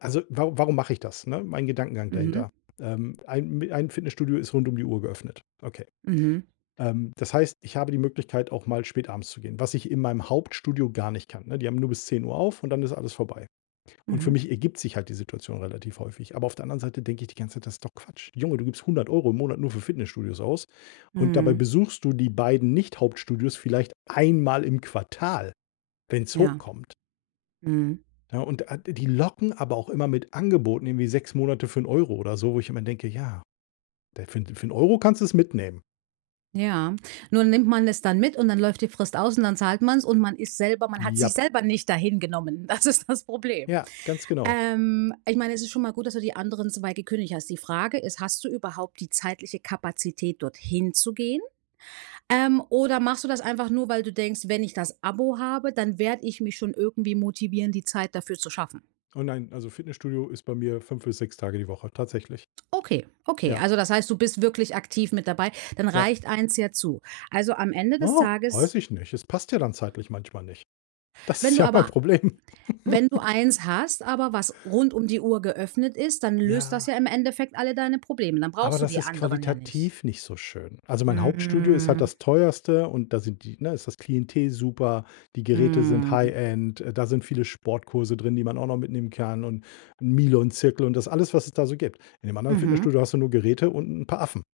Also, waru warum mache ich das, ne? Mein Gedankengang Mhm. dahinter, ähm, ein m ein Fitnessstudio ist rund um die Uhr geöffnet. Okay. Mhm. Ähm, das heißt, ich habe die Möglichkeit, auch mal spät abends zu gehen, was ich in meinem Hauptstudio gar nicht kann, ne? Die haben nur bis 10:00 auf und dann ist alles vorbei. Und für Mhm. mich ergibt sich halt die Situation relativ häufig. Aber auf der anderen Seite denke ich die ganze Zeit: „Das ist doch Quatsch. Junge, du gibst 100 € im Monat nur für Fitnessstudios aus und dabei Mhm. besuchst du die beiden Nicht-Hauptstudios vielleicht einmal im Quartal, wenn's hoch Ja. kommt.“ Mhm. Ne? Und, äh, d die locken aber auch immer mit Angeboten, irgendwie 6 Monate für 1 € oder so, wo ich immer denke: „Ja, d äh, für für 1 € kannst du’s mitnehmen.“ Ja. Nun nimmt man es dann mit und dann läuft die Frist aus und dann zahlt man's und man ist selber man hat sich Jap. selber nicht da hingenommen. Das ist das Problem. Ja, ganz genau. Ähm, ich meine, es ist schon mal gut, dass du die anderen 2 gekündigt hast. Die Frage ist, hast du überhaupt die zeitliche Kapazität, dorthin zu gehen? Ähm, oder machst du das einfach nur, weil du denkst: „Wenn ich das Abo habe, dann werde ich mich schon irgendwie motivieren, die Zeit dafür zu schaffen.“? Oh nein, also, Fitnessstudio ist bei mir 5 bis 6 Tage die Woche, tatsächlich. Okay, okay. Ja. Also das heißt, du bist wirklich aktiv mit dabei, dann Ja. reicht eins ja zu. Also, am Ende des Tages weiß ich nicht. Es passt ja dann zeitlich manchmal nicht. Das Wenn ist du ja mein aber Problem. wenn du eins hast, aber, was rund um die Uhr geöffnet ist, dann löst das Ja. ja im Endeffekt alle deine Probleme. Dann Aber brauchst du das die ist anderen ja nicht? qualitativ nicht so schön. Also, mein Hauptstudio ist halt Mhm. das teuerste und da sind die ne, ist das Klientel super. Die Geräte sind Mhm. High End. Äh, da sind viele Sportkurse drin, die man auch noch mitnehmen kann und ’n Milon-Zirkel und das alles, was es da so gibt. In dem anderen Mhm. Fitnessstudio hast du nur Geräte und 'n paar Affen.